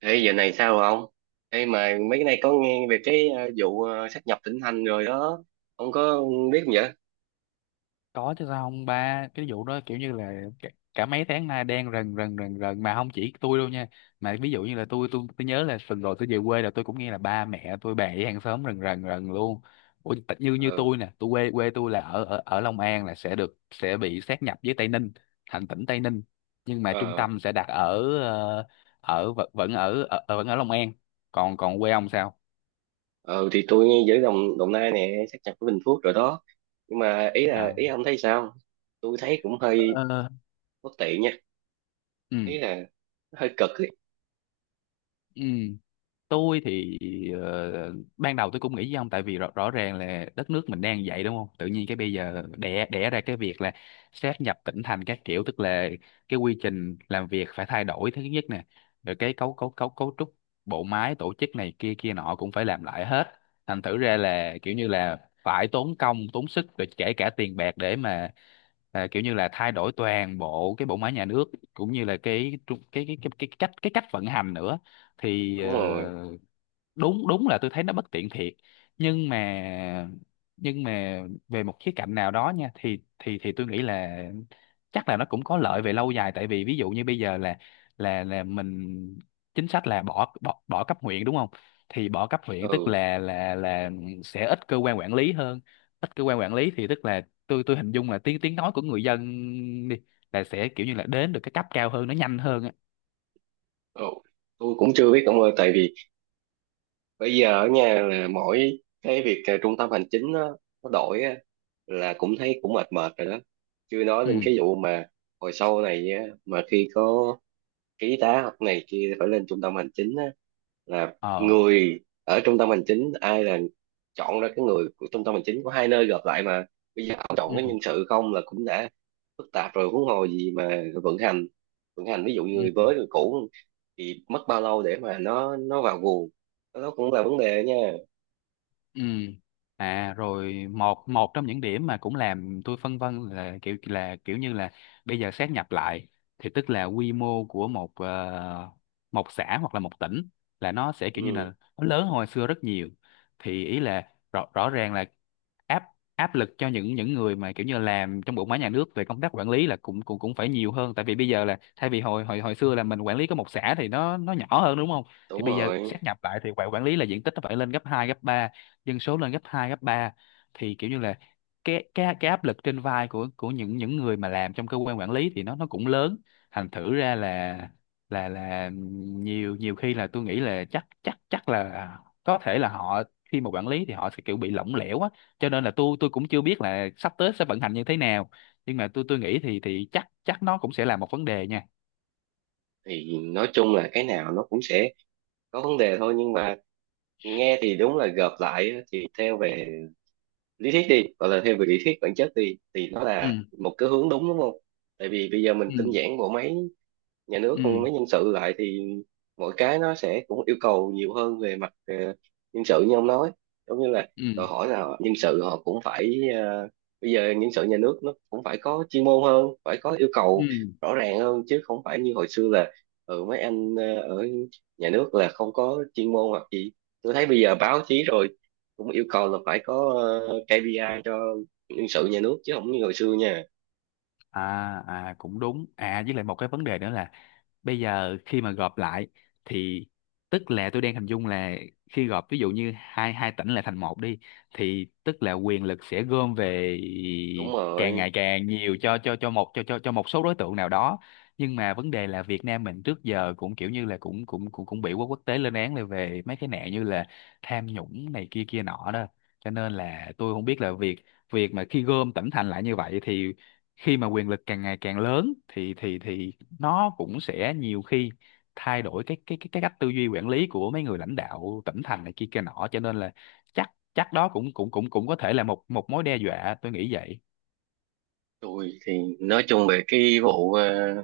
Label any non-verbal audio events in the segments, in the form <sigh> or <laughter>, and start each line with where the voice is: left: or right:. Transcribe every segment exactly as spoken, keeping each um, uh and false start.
right: Ê, giờ này sao rồi ông? Ê, mà mấy cái này có nghe về cái ờ, vụ ờ, sát nhập tỉnh thành rồi đó. Ông có biết không vậy?
left: Có chứ, sao không? Ba cái vụ đó kiểu như là cả, cả mấy tháng nay đen rần rần rần rần, mà không chỉ tôi đâu nha, mà ví dụ như là tôi tôi tôi nhớ là tuần rồi tôi về quê là tôi cũng nghe là ba mẹ tôi bà với hàng xóm rần rần rần luôn. Ủa, tại- như như
right: Ừ,
left: tôi nè, tôi quê quê tôi là ở ở ở Long An, là sẽ được, sẽ bị sáp nhập với Tây Ninh thành tỉnh Tây Ninh, nhưng mà trung
right: ờ,
left: tâm sẽ đặt ở ờ, ở vẫn vẫn ở, ở vẫn ở Long An. Còn còn quê ông sao?
right: ờ, thì tôi nghe giữa Đồng, Đồng Nai nè, sát nhập với Bình Phước rồi đó. Nhưng mà ý là,
left: À.
right: ý ông thấy sao? Tôi thấy cũng hơi
left: Ờ.
right: bất tiện nha. Ý
left: Ừ,
right: là hơi cực ấy.
left: ừ. Tôi thì ờ, ban đầu tôi cũng nghĩ với ông, tại vì rõ, rõ ràng là đất nước mình đang vậy đúng không, tự nhiên cái bây giờ đẻ đẻ ra cái việc là sáp nhập tỉnh thành các kiểu, tức là cái quy trình làm việc phải thay đổi thứ nhất nè, rồi cái cấu cấu cấu cấu trúc bộ máy tổ chức này kia kia nọ cũng phải làm lại hết, thành thử ra là kiểu như là phải tốn công tốn sức, rồi kể cả tiền bạc để mà, à, kiểu như là thay đổi toàn bộ cái bộ máy nhà nước cũng như là cái tru- cái cái cái, cái cách cái cách vận hành nữa. Thì ờ,
right: Đúng rồi.
left: đúng đúng là tôi thấy nó bất tiện thiệt, nhưng mà, nhưng mà về một khía cạnh nào đó nha, thì thì thì tôi nghĩ là chắc là nó cũng có lợi về lâu dài, tại vì ví dụ như bây giờ là là là mình, chính sách là bỏ bỏ bỏ cấp huyện đúng không, thì bỏ cấp huyện tức
right: Ừ,
left: là là là sẽ ít cơ quan quản lý hơn, ít cơ quan quản lý thì tức là tôi tôi hình dung là tiếng tiếng nói của người dân đi là sẽ kiểu như là đến được cái cấp cao hơn nó nhanh hơn á.
right: ừ. Tôi cũng chưa biết ông ơi, tại vì bây giờ ở nhà là mỗi cái việc ờ, trung tâm hành chính nó, nó đổi á, là cũng thấy cũng mệt mệt rồi đó, chưa nói đến
left: Ừ.
right: cái vụ mà hồi sau này á, mà khi có ký tá học này kia phải lên trung tâm hành chính á, là
left: Ờ.
right: người ở trung tâm hành chính ai là chọn ra cái người của trung tâm hành chính của hai nơi gộp lại mà bây giờ ông chọn
left: Ừ,
right: cái nhân sự không là cũng đã phức tạp rồi, huống hồ gì mà vận hành vận hành ví dụ như
left: ừ.
right: người mới người cũ thì mất bao lâu để mà nó nó vào guồng, đó đó cũng là vấn đề nha.
left: Ừ. À, rồi một một trong những điểm mà cũng làm tôi phân vân là kiểu là kiểu như là bây giờ xét nhập lại thì tức là quy mô của một ờ, một xã hoặc là một tỉnh là nó sẽ kiểu như là
right: Ừ,
left: nó lớn hơn hồi xưa rất nhiều, thì ý là rõ, rõ ràng là áp áp lực cho những những người mà kiểu như làm trong bộ máy nhà nước về công tác quản lý là cũng cũng cũng phải nhiều hơn, tại vì bây giờ là thay vì hồi hồi hồi xưa là mình quản lý có một xã thì nó nó nhỏ hơn đúng không, thì
right: đúng
left: bây giờ
right: rồi.
left: xét nhập lại thì quản quản lý là diện tích nó phải lên gấp hai gấp ba, dân số lên gấp hai gấp ba, thì kiểu như là cái cái cái áp lực trên vai của của những những người mà làm trong cơ quan quản lý thì nó nó cũng lớn, thành thử ra là là là nhiều nhiều khi là tôi nghĩ là chắc chắc chắc là có thể là họ khi mà quản lý thì họ sẽ kiểu bị lỏng lẻo á, cho nên là tôi tôi cũng chưa biết là sắp tới sẽ vận hành như thế nào, nhưng mà tôi tôi nghĩ thì thì chắc chắc nó cũng sẽ là một vấn đề nha.
right: Thì nói chung là cái nào nó cũng sẽ có vấn đề thôi, nhưng mà nghe thì đúng là gộp lại á, thì theo về lý thuyết đi, gọi là thêm về lý thuyết bản chất đi, thì nó
left: Ừ,
right: là một cái hướng đúng, đúng không? Tại vì bây giờ mình tinh
left: ừ,
right: giản bộ máy nhà nước không,
left: ừ,
right: mới nhân sự lại thì mỗi cái nó sẽ cũng yêu cầu nhiều hơn về mặt ờ, nhân sự như ông nói, giống như là đòi
left: ừ,
right: hỏi là họ, nhân sự họ cũng phải ờ, bây giờ nhân sự nhà nước nó cũng phải có chuyên môn hơn, phải có yêu cầu
left: ừ.
right: rõ ràng hơn chứ không phải như hồi xưa là, ừ, mấy anh ờ, ở nhà nước là không có chuyên môn hoặc gì. Tôi thấy bây giờ báo chí rồi cũng yêu cầu là phải có ờ, ca pê i cho nhân sự nhà nước chứ không như hồi xưa nha.
left: À, à cũng đúng. À, với lại một cái vấn đề nữa là bây giờ khi mà gộp lại thì tức là tôi đang hình dung là khi gộp ví dụ như hai hai tỉnh lại thành một đi, thì tức là quyền lực sẽ gom về
right: Đúng
left: càng
right: rồi.
left: ngày càng nhiều cho cho cho một cho cho cho một số đối tượng nào đó, nhưng mà vấn đề là Việt Nam mình trước giờ cũng kiểu như là cũng cũng cũng cũng bị quốc quốc tế lên án là về mấy cái nạn như là tham nhũng này kia kia nọ đó, cho nên là tôi không biết là việc việc mà khi gom tỉnh thành lại như vậy thì khi mà quyền lực càng ngày càng lớn thì thì thì nó cũng sẽ nhiều khi thay đổi cái cái cái cái cách tư duy quản lý của mấy người lãnh đạo tỉnh thành này kia kia nọ, cho nên là chắc chắc đó cũng cũng cũng cũng có thể là một một mối đe dọa tôi nghĩ vậy.
right: Tôi thì nói chung về cái vụ ờ,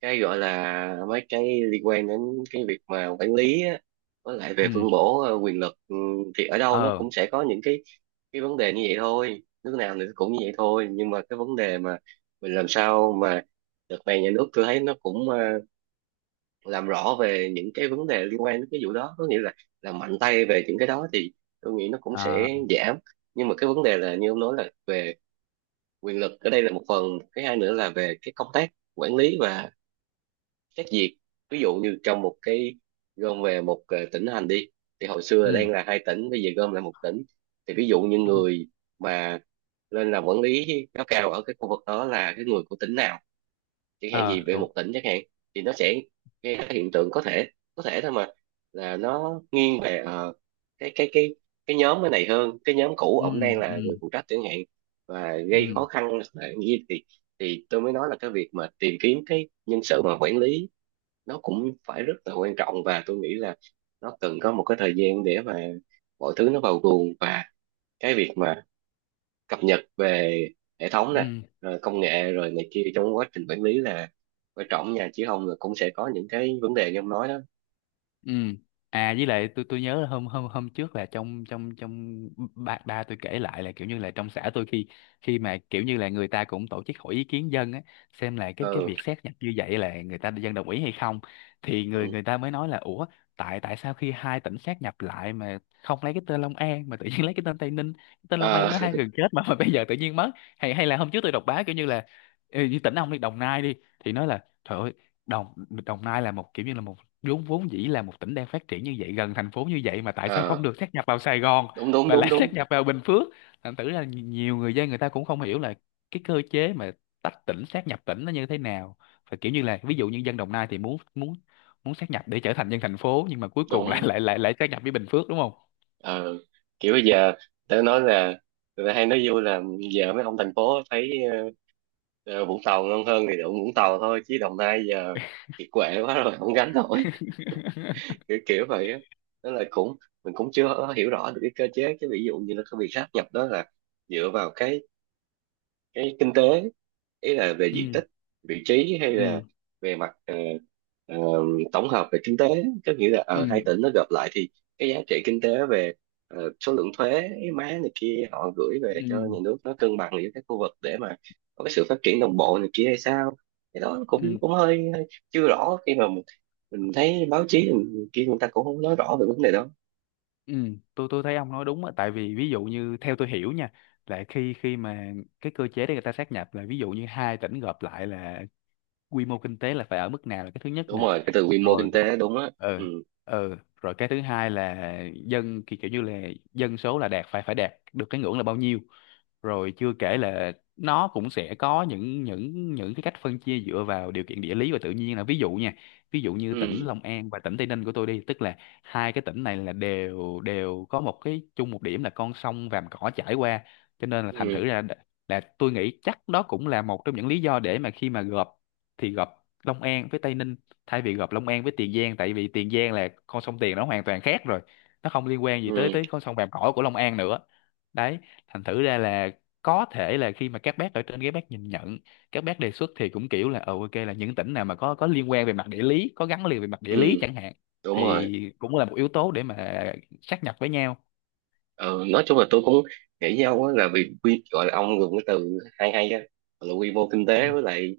right: cái gọi là mấy cái liên quan đến cái việc mà quản lý á, với lại về
left: Ừ.
right: phân bổ ờ, quyền lực, ừ, thì ở đâu nó
left: Ờ.
right: cũng sẽ có những cái cái vấn đề như vậy thôi, nước nào thì cũng như vậy thôi, nhưng mà cái vấn đề mà mình làm sao mà đợt này nhà nước tôi thấy nó cũng ờ, làm rõ về những cái vấn đề liên quan đến cái vụ đó, có nghĩa là làm mạnh tay về những cái đó thì tôi nghĩ nó cũng
left: À.
right: sẽ giảm. Nhưng mà cái vấn đề là như ông nói là về quyền lực, ở đây là một phần, cái hai nữa là về cái công tác quản lý và xét duyệt. Ví dụ như trong một cái gom về một ờ, tỉnh thành đi, thì hồi xưa
left: Ừ,
right: đang là hai tỉnh bây giờ gom lại một tỉnh, thì ví dụ như
left: ừ.
right: người mà lên làm quản lý cấp cao ở cái khu vực đó là cái người của tỉnh nào chẳng hạn,
left: Ờ,
right: gì về
left: đúng.
right: một tỉnh chẳng hạn, thì nó sẽ gây ra hiện tượng có thể, có thể thôi mà, là nó nghiêng về ờ, cái cái cái cái nhóm cái này hơn cái nhóm cũ
left: Ừ,
right: ổng đang
left: ừ,
right: là người phụ trách chẳng hạn, và gây
left: ừ,
right: khó khăn là như thì thì tôi mới nói là cái việc mà tìm kiếm cái nhân sự mà quản lý nó cũng phải rất là quan trọng, và tôi nghĩ là nó cần có một cái thời gian để mà mọi thứ nó vào guồng, và cái việc mà cập nhật về hệ thống nè,
left: ừ,
right: rồi công nghệ rồi này kia trong quá trình quản lý là quan trọng nha, chứ không là cũng sẽ có những cái vấn đề như ông nói đó.
left: ừ. À, với lại tôi tôi nhớ là hôm hôm hôm trước là trong trong trong ba ba tôi kể lại là kiểu như là trong xã tôi, khi khi mà kiểu như là người ta cũng tổ chức hỏi ý kiến dân á, xem là cái cái
right: Ừ,
left: việc xét nhập như vậy là người ta dân đồng ý hay không, thì
right: ừ.
left: người người ta mới nói là ủa, tại tại sao khi hai tỉnh xét nhập lại mà không lấy cái tên Long An mà tự nhiên <laughs> lấy cái tên Tây Ninh? Cái tên Long
right: Ờ,
left: An nó hai gần chết mà, mà bây giờ tự nhiên mất. Hay hay là hôm trước tôi đọc báo kiểu như là, ừ, như tỉnh ông đi Đồng Nai đi, thì nói là trời ơi, Đồng Đồng Nai là một kiểu như là một, vốn vốn dĩ là một tỉnh đang phát triển như vậy, gần thành phố như vậy mà tại sao không
right: ờ,
left: được sát nhập vào Sài Gòn
right: đúng đúng
left: mà
right: đúng
left: lại <laughs>
right: đúng
left: sát nhập vào Bình Phước, thành thử là nhi- nhiều người dân người ta cũng không hiểu là cái cơ chế mà tách tỉnh sát nhập tỉnh nó như thế nào, và kiểu như là ví dụ như dân Đồng Nai thì muốn muốn muốn sát nhập để trở thành dân thành phố, nhưng mà cuối cùng lại
right: đúng.
left: lại lại lại sát nhập với Bình Phước đúng không?
right: Ờ, kiểu bây giờ tớ nói là người ta hay nói vui là giờ mấy ông thành phố thấy ờ, ờ, Vũng Tàu ngon hơn thì đụng Vũng Tàu thôi, chứ Đồng Nai giờ kiệt quệ quá rồi không gánh nổi,
left: <laughs>
right: kiểu, kiểu vậy á. Tức là cũng mình cũng chưa hiểu rõ được cái cơ chế, cái ví dụ như là cái việc sáp nhập đó là dựa vào cái cái kinh tế, ý là về diện
left: Ừ,
right: tích, vị trí hay là
left: ừ,
right: về mặt ờ, ờ, tổng hợp về kinh tế, có nghĩa là ở hai
left: ừ,
right: tỉnh nó gộp lại thì cái giá trị kinh tế về ờ, số lượng thuế má này kia họ gửi về cho
left: ừ,
right: nhà nước nó cân bằng giữa các khu vực để mà có cái sự phát triển đồng bộ này kia hay sao. Cái đó cũng
left: ừ.
right: cũng hơi, hơi chưa rõ khi mà mình, mình thấy báo chí mình, kia người ta cũng không nói rõ về vấn đề đó.
left: Ừ, tôi tôi thấy ông nói đúng á, tại vì ví dụ như theo tôi hiểu nha, là khi khi mà cái cơ chế để người ta sát nhập là ví dụ như hai tỉnh gộp lại là quy mô kinh tế là phải ở mức nào là cái thứ nhất
right: Đúng
left: nè.
right: rồi, cái từ quy mô
left: Rồi.
right: kinh tế đúng á.
left: Ừ,
right: Ừ
left: ừ. Rồi cái thứ hai là dân ki- kiểu như là dân số là đạt, phải phải đạt được cái ngưỡng là bao nhiêu, rồi chưa kể là nó cũng sẽ có những những những cái cách phân chia dựa vào điều kiện địa lý và tự nhiên là ví dụ nha. Ví dụ như tỉnh
right: ừ
left: Long An và tỉnh Tây Ninh của tôi đi, tức là hai cái tỉnh này là đều đều có một cái chung, một điểm là con sông Vàm Cỏ chảy qua, cho nên là thành
right: ừ
left: thử ra đ- là tôi nghĩ chắc đó cũng là một trong những lý do để mà khi mà gộp thì gộp Long An với Tây Ninh, thay vì gặp Long An với Tiền Giang, tại vì Tiền Giang là con sông Tiền nó hoàn toàn khác rồi, nó không liên quan gì tới
right: ừ
left: tới con sông Vàm Cỏ của Long An nữa. Đấy, thành thử ra là có thể là khi mà các bác ở trên các bác nhìn nhận, các bác đề xuất thì cũng kiểu là ờ ok, là những tỉnh nào mà có có liên quan về mặt địa lý, có gắn liền về mặt địa lý
right: ừ.
left: chẳng hạn,
right: Đúng rồi.
left: thì cũng là một yếu tố để mà sát nhập với nhau.
right: Ừ, nói chung là tôi cũng nghĩ với ông á, là vì quy gọi là ông dùng cái từ hay hay á, là quy mô kinh
left: Ừ,
right: tế với lại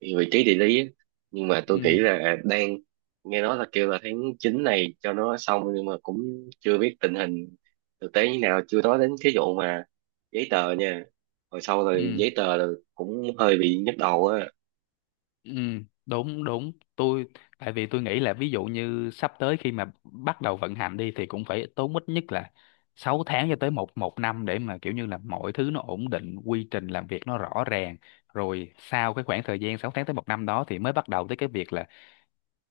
right: vị trí địa lý á. Nhưng mà tôi nghĩ
left: ừ,
right: là đang nghe nói là kêu là tháng chín này cho nó xong, nhưng mà cũng chưa biết tình hình thực tế như nào, chưa nói đến cái vụ mà giấy tờ nha, hồi sau là
left: ừ.
right: giấy tờ là cũng hơi bị nhức đầu á.
left: Ừ, đúng đúng tôi, tại vì tôi nghĩ là ví dụ như sắp tới khi mà bắt đầu vận hành đi, thì cũng phải tốn ít nhất là sáu tháng cho tới một một năm để mà kiểu như là mọi thứ nó ổn định, quy trình làm việc nó rõ ràng, rồi sau cái khoảng thời gian sáu tháng tới một năm đó thì mới bắt đầu tới cái việc là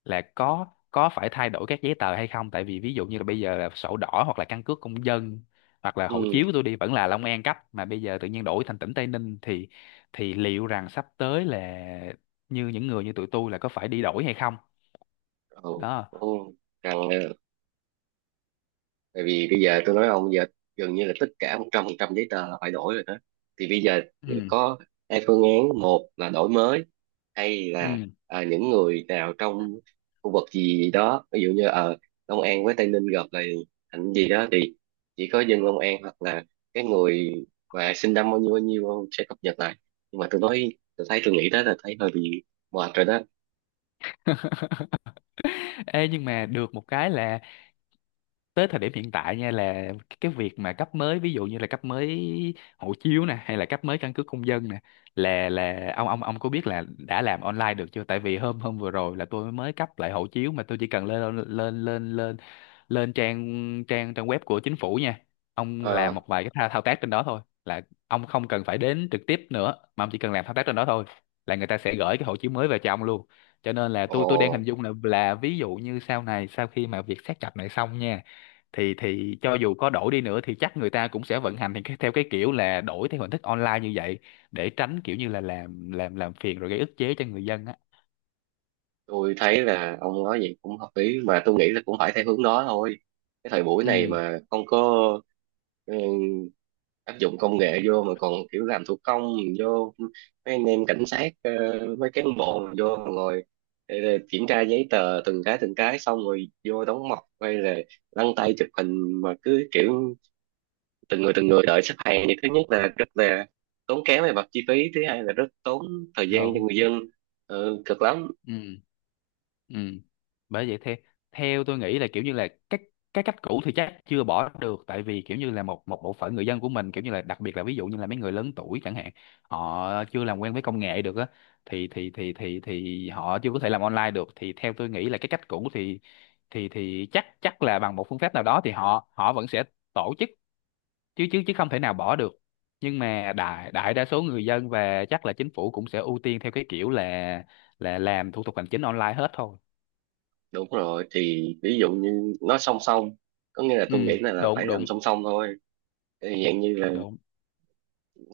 left: là có có phải thay đổi các giấy tờ hay không, tại vì ví dụ như là bây giờ là sổ đỏ hoặc là căn cước công dân hoặc là hộ
right: Ừ,
left: chiếu của tôi đi vẫn là Long An cấp, mà bây giờ tự nhiên đổi thành tỉnh Tây Ninh, thì thì liệu rằng sắp tới là như những người như tụi tôi là có phải đi đổi hay không?
right: ừ,
left: Đó.
right: ừ. Cần, tại vì bây giờ tôi nói ông giờ gần như là tất cả một trăm phần trăm giấy tờ là phải đổi rồi đó, thì bây giờ
left: Ừ,
right: có hai phương án, một là đổi mới hay là,
left: ừ.
right: à, những người nào trong khu vực gì đó ví dụ như ở Long An với Tây Ninh gặp lại thành gì đó thì chỉ có dân Long An hoặc là cái người mà sinh năm bao nhiêu bao nhiêu sẽ cập nhật lại, nhưng mà tôi nói tôi thấy tôi nghĩ đó là thấy hơi bị mệt rồi đó.
left: <laughs> Ê, nhưng mà được một cái là tới thời điểm hiện tại nha, là cái việc mà cấp mới, ví dụ như là cấp mới hộ chiếu nè hay là cấp mới căn cước công dân nè, là là ông ông ông có biết là đã làm online được chưa, tại vì hôm hôm vừa rồi là tôi mới cấp lại hộ chiếu mà tôi chỉ cần lên lên lên lên lên trang trang trang web của chính phủ nha, ông
right: ờ
left: làm một vài cái thao, thao tác trên đó thôi là ông không cần phải đến trực tiếp nữa, mà ông chỉ cần làm thao tác trên đó thôi là người ta sẽ gửi cái hộ chiếu mới về cho ông luôn. Cho nên là
right: Ồ,
left: tôi tôi đang hình dung là là ví dụ như sau này sau khi mà việc xác nhập này xong nha, thì thì cho dù có đổi đi nữa thì chắc người ta cũng sẽ vận hành thì cái- theo cái kiểu là đổi theo hình thức online như vậy, để tránh kiểu như là làm làm làm phiền rồi gây ức chế cho người dân á.
right: tôi thấy là ông nói vậy cũng hợp lý, mà tôi nghĩ là cũng phải theo hướng đó thôi, cái thời buổi này
left: Ừ,
right: mà không có, ừ, áp dụng công nghệ vô mà còn kiểu làm thủ công vô, mấy anh em cảnh sát ờ, mấy cán bộ mà vô mà ngồi ờ, kiểm tra giấy tờ từng cái từng cái xong rồi vô đóng mộc hay là lăn tay chụp hình mà cứ kiểu từng người từng người đợi xếp hàng, thì thứ nhất là rất là tốn kém về mặt chi phí, thứ hai là rất tốn thời gian cho
left: đúng.
right: người dân. Ừ, cực lắm.
left: Ừ, ừ. Bởi vậy theo, theo tôi nghĩ là kiểu như là các cái cách cũ thì chắc chưa bỏ được, tại vì kiểu như là một một bộ phận người dân của mình kiểu như là đặc biệt là ví dụ như là mấy người lớn tuổi chẳng hạn, họ chưa làm quen với công nghệ được á, thì thì thì thì thì họ chưa có thể làm online được, thì theo tôi nghĩ là cái cách cũ thì thì thì chắc chắc là bằng một phương pháp nào đó thì họ họ vẫn sẽ tổ chức, chứ chứ chứ không thể nào bỏ được, nhưng mà đại đại đa số người dân và chắc là chính phủ cũng sẽ ưu tiên theo cái kiểu là là làm thủ tục hành chính online hết thôi.
right: Đúng rồi, thì ví dụ như nó song song, có nghĩa là
left: Ừ,
right: tôi nghĩ là, là, phải
left: đúng,
right: làm
left: đúng,
right: song song thôi. Thì dạng như là
left: đúng.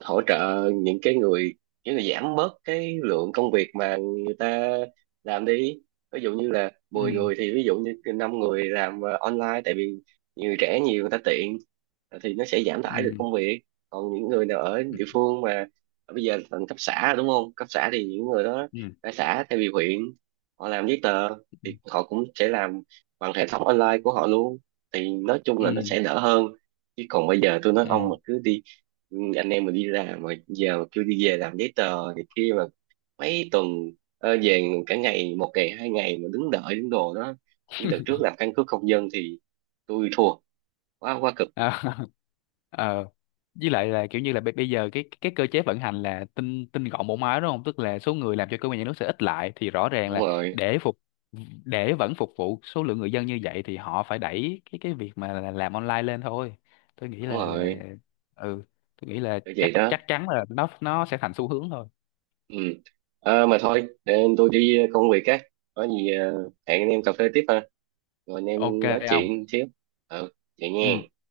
right: hỗ trợ những cái người, những người giảm bớt cái lượng công việc mà người ta làm đi, ví dụ như là mười
left: Ừ,
right: người thì ví dụ như năm người làm ờ, online, tại vì người trẻ nhiều người ta tiện, ờ, thì nó sẽ giảm tải được
left: ừ,
right: công việc, còn những người nào ở
left: ừ,
right: địa phương mà ờ, bây giờ thành cấp xã rồi đúng không, cấp xã thì những người đó
left: ừ,
right: ra xã thay vì huyện họ làm giấy tờ thì họ cũng sẽ làm bằng hệ thống online của họ luôn, thì nói chung là nó
left: ừ,
right: sẽ đỡ hơn, chứ còn bây giờ tôi nói ông
left: ừ.
right: mà cứ đi. Ừ, anh em mà đi làm mà giờ mà kêu đi về làm giấy tờ thì khi mà mấy tuần, ờ, về cả ngày, một ngày hai ngày mà đứng đợi đứng đồ đó, như đợt trước làm căn cước công dân thì tôi thua, quá quá cực.
left: À. <laughs> ờ với lại là kiểu như là bây bây giờ cái cái cơ chế vận hành là tinh tinh gọn bộ máy đúng không, tức là số người làm cho cơ quan nhà nước sẽ ít lại thì rõ ràng
right: Đúng
left: là
right: rồi,
left: để phục để vẫn phục vụ số lượng người dân như vậy thì họ phải đẩy cái cái việc mà là làm online lên thôi. Tôi nghĩ
right: đúng
left: là là
right: rồi,
left: ừ, tôi nghĩ là
right: kiểu vậy
left: chắc
right: đó.
left: chắc chắn là nó nó sẽ thành xu hướng thôi.
right: Ừ. Ờ, mà thôi để tôi đi công việc á, có gì ờ, hẹn anh em cà phê tiếp ha, rồi anh
left: Ok.
right: em nói
left: Không.
right: chuyện xíu. Ừ, vậy
left: Ừ.
right: nha.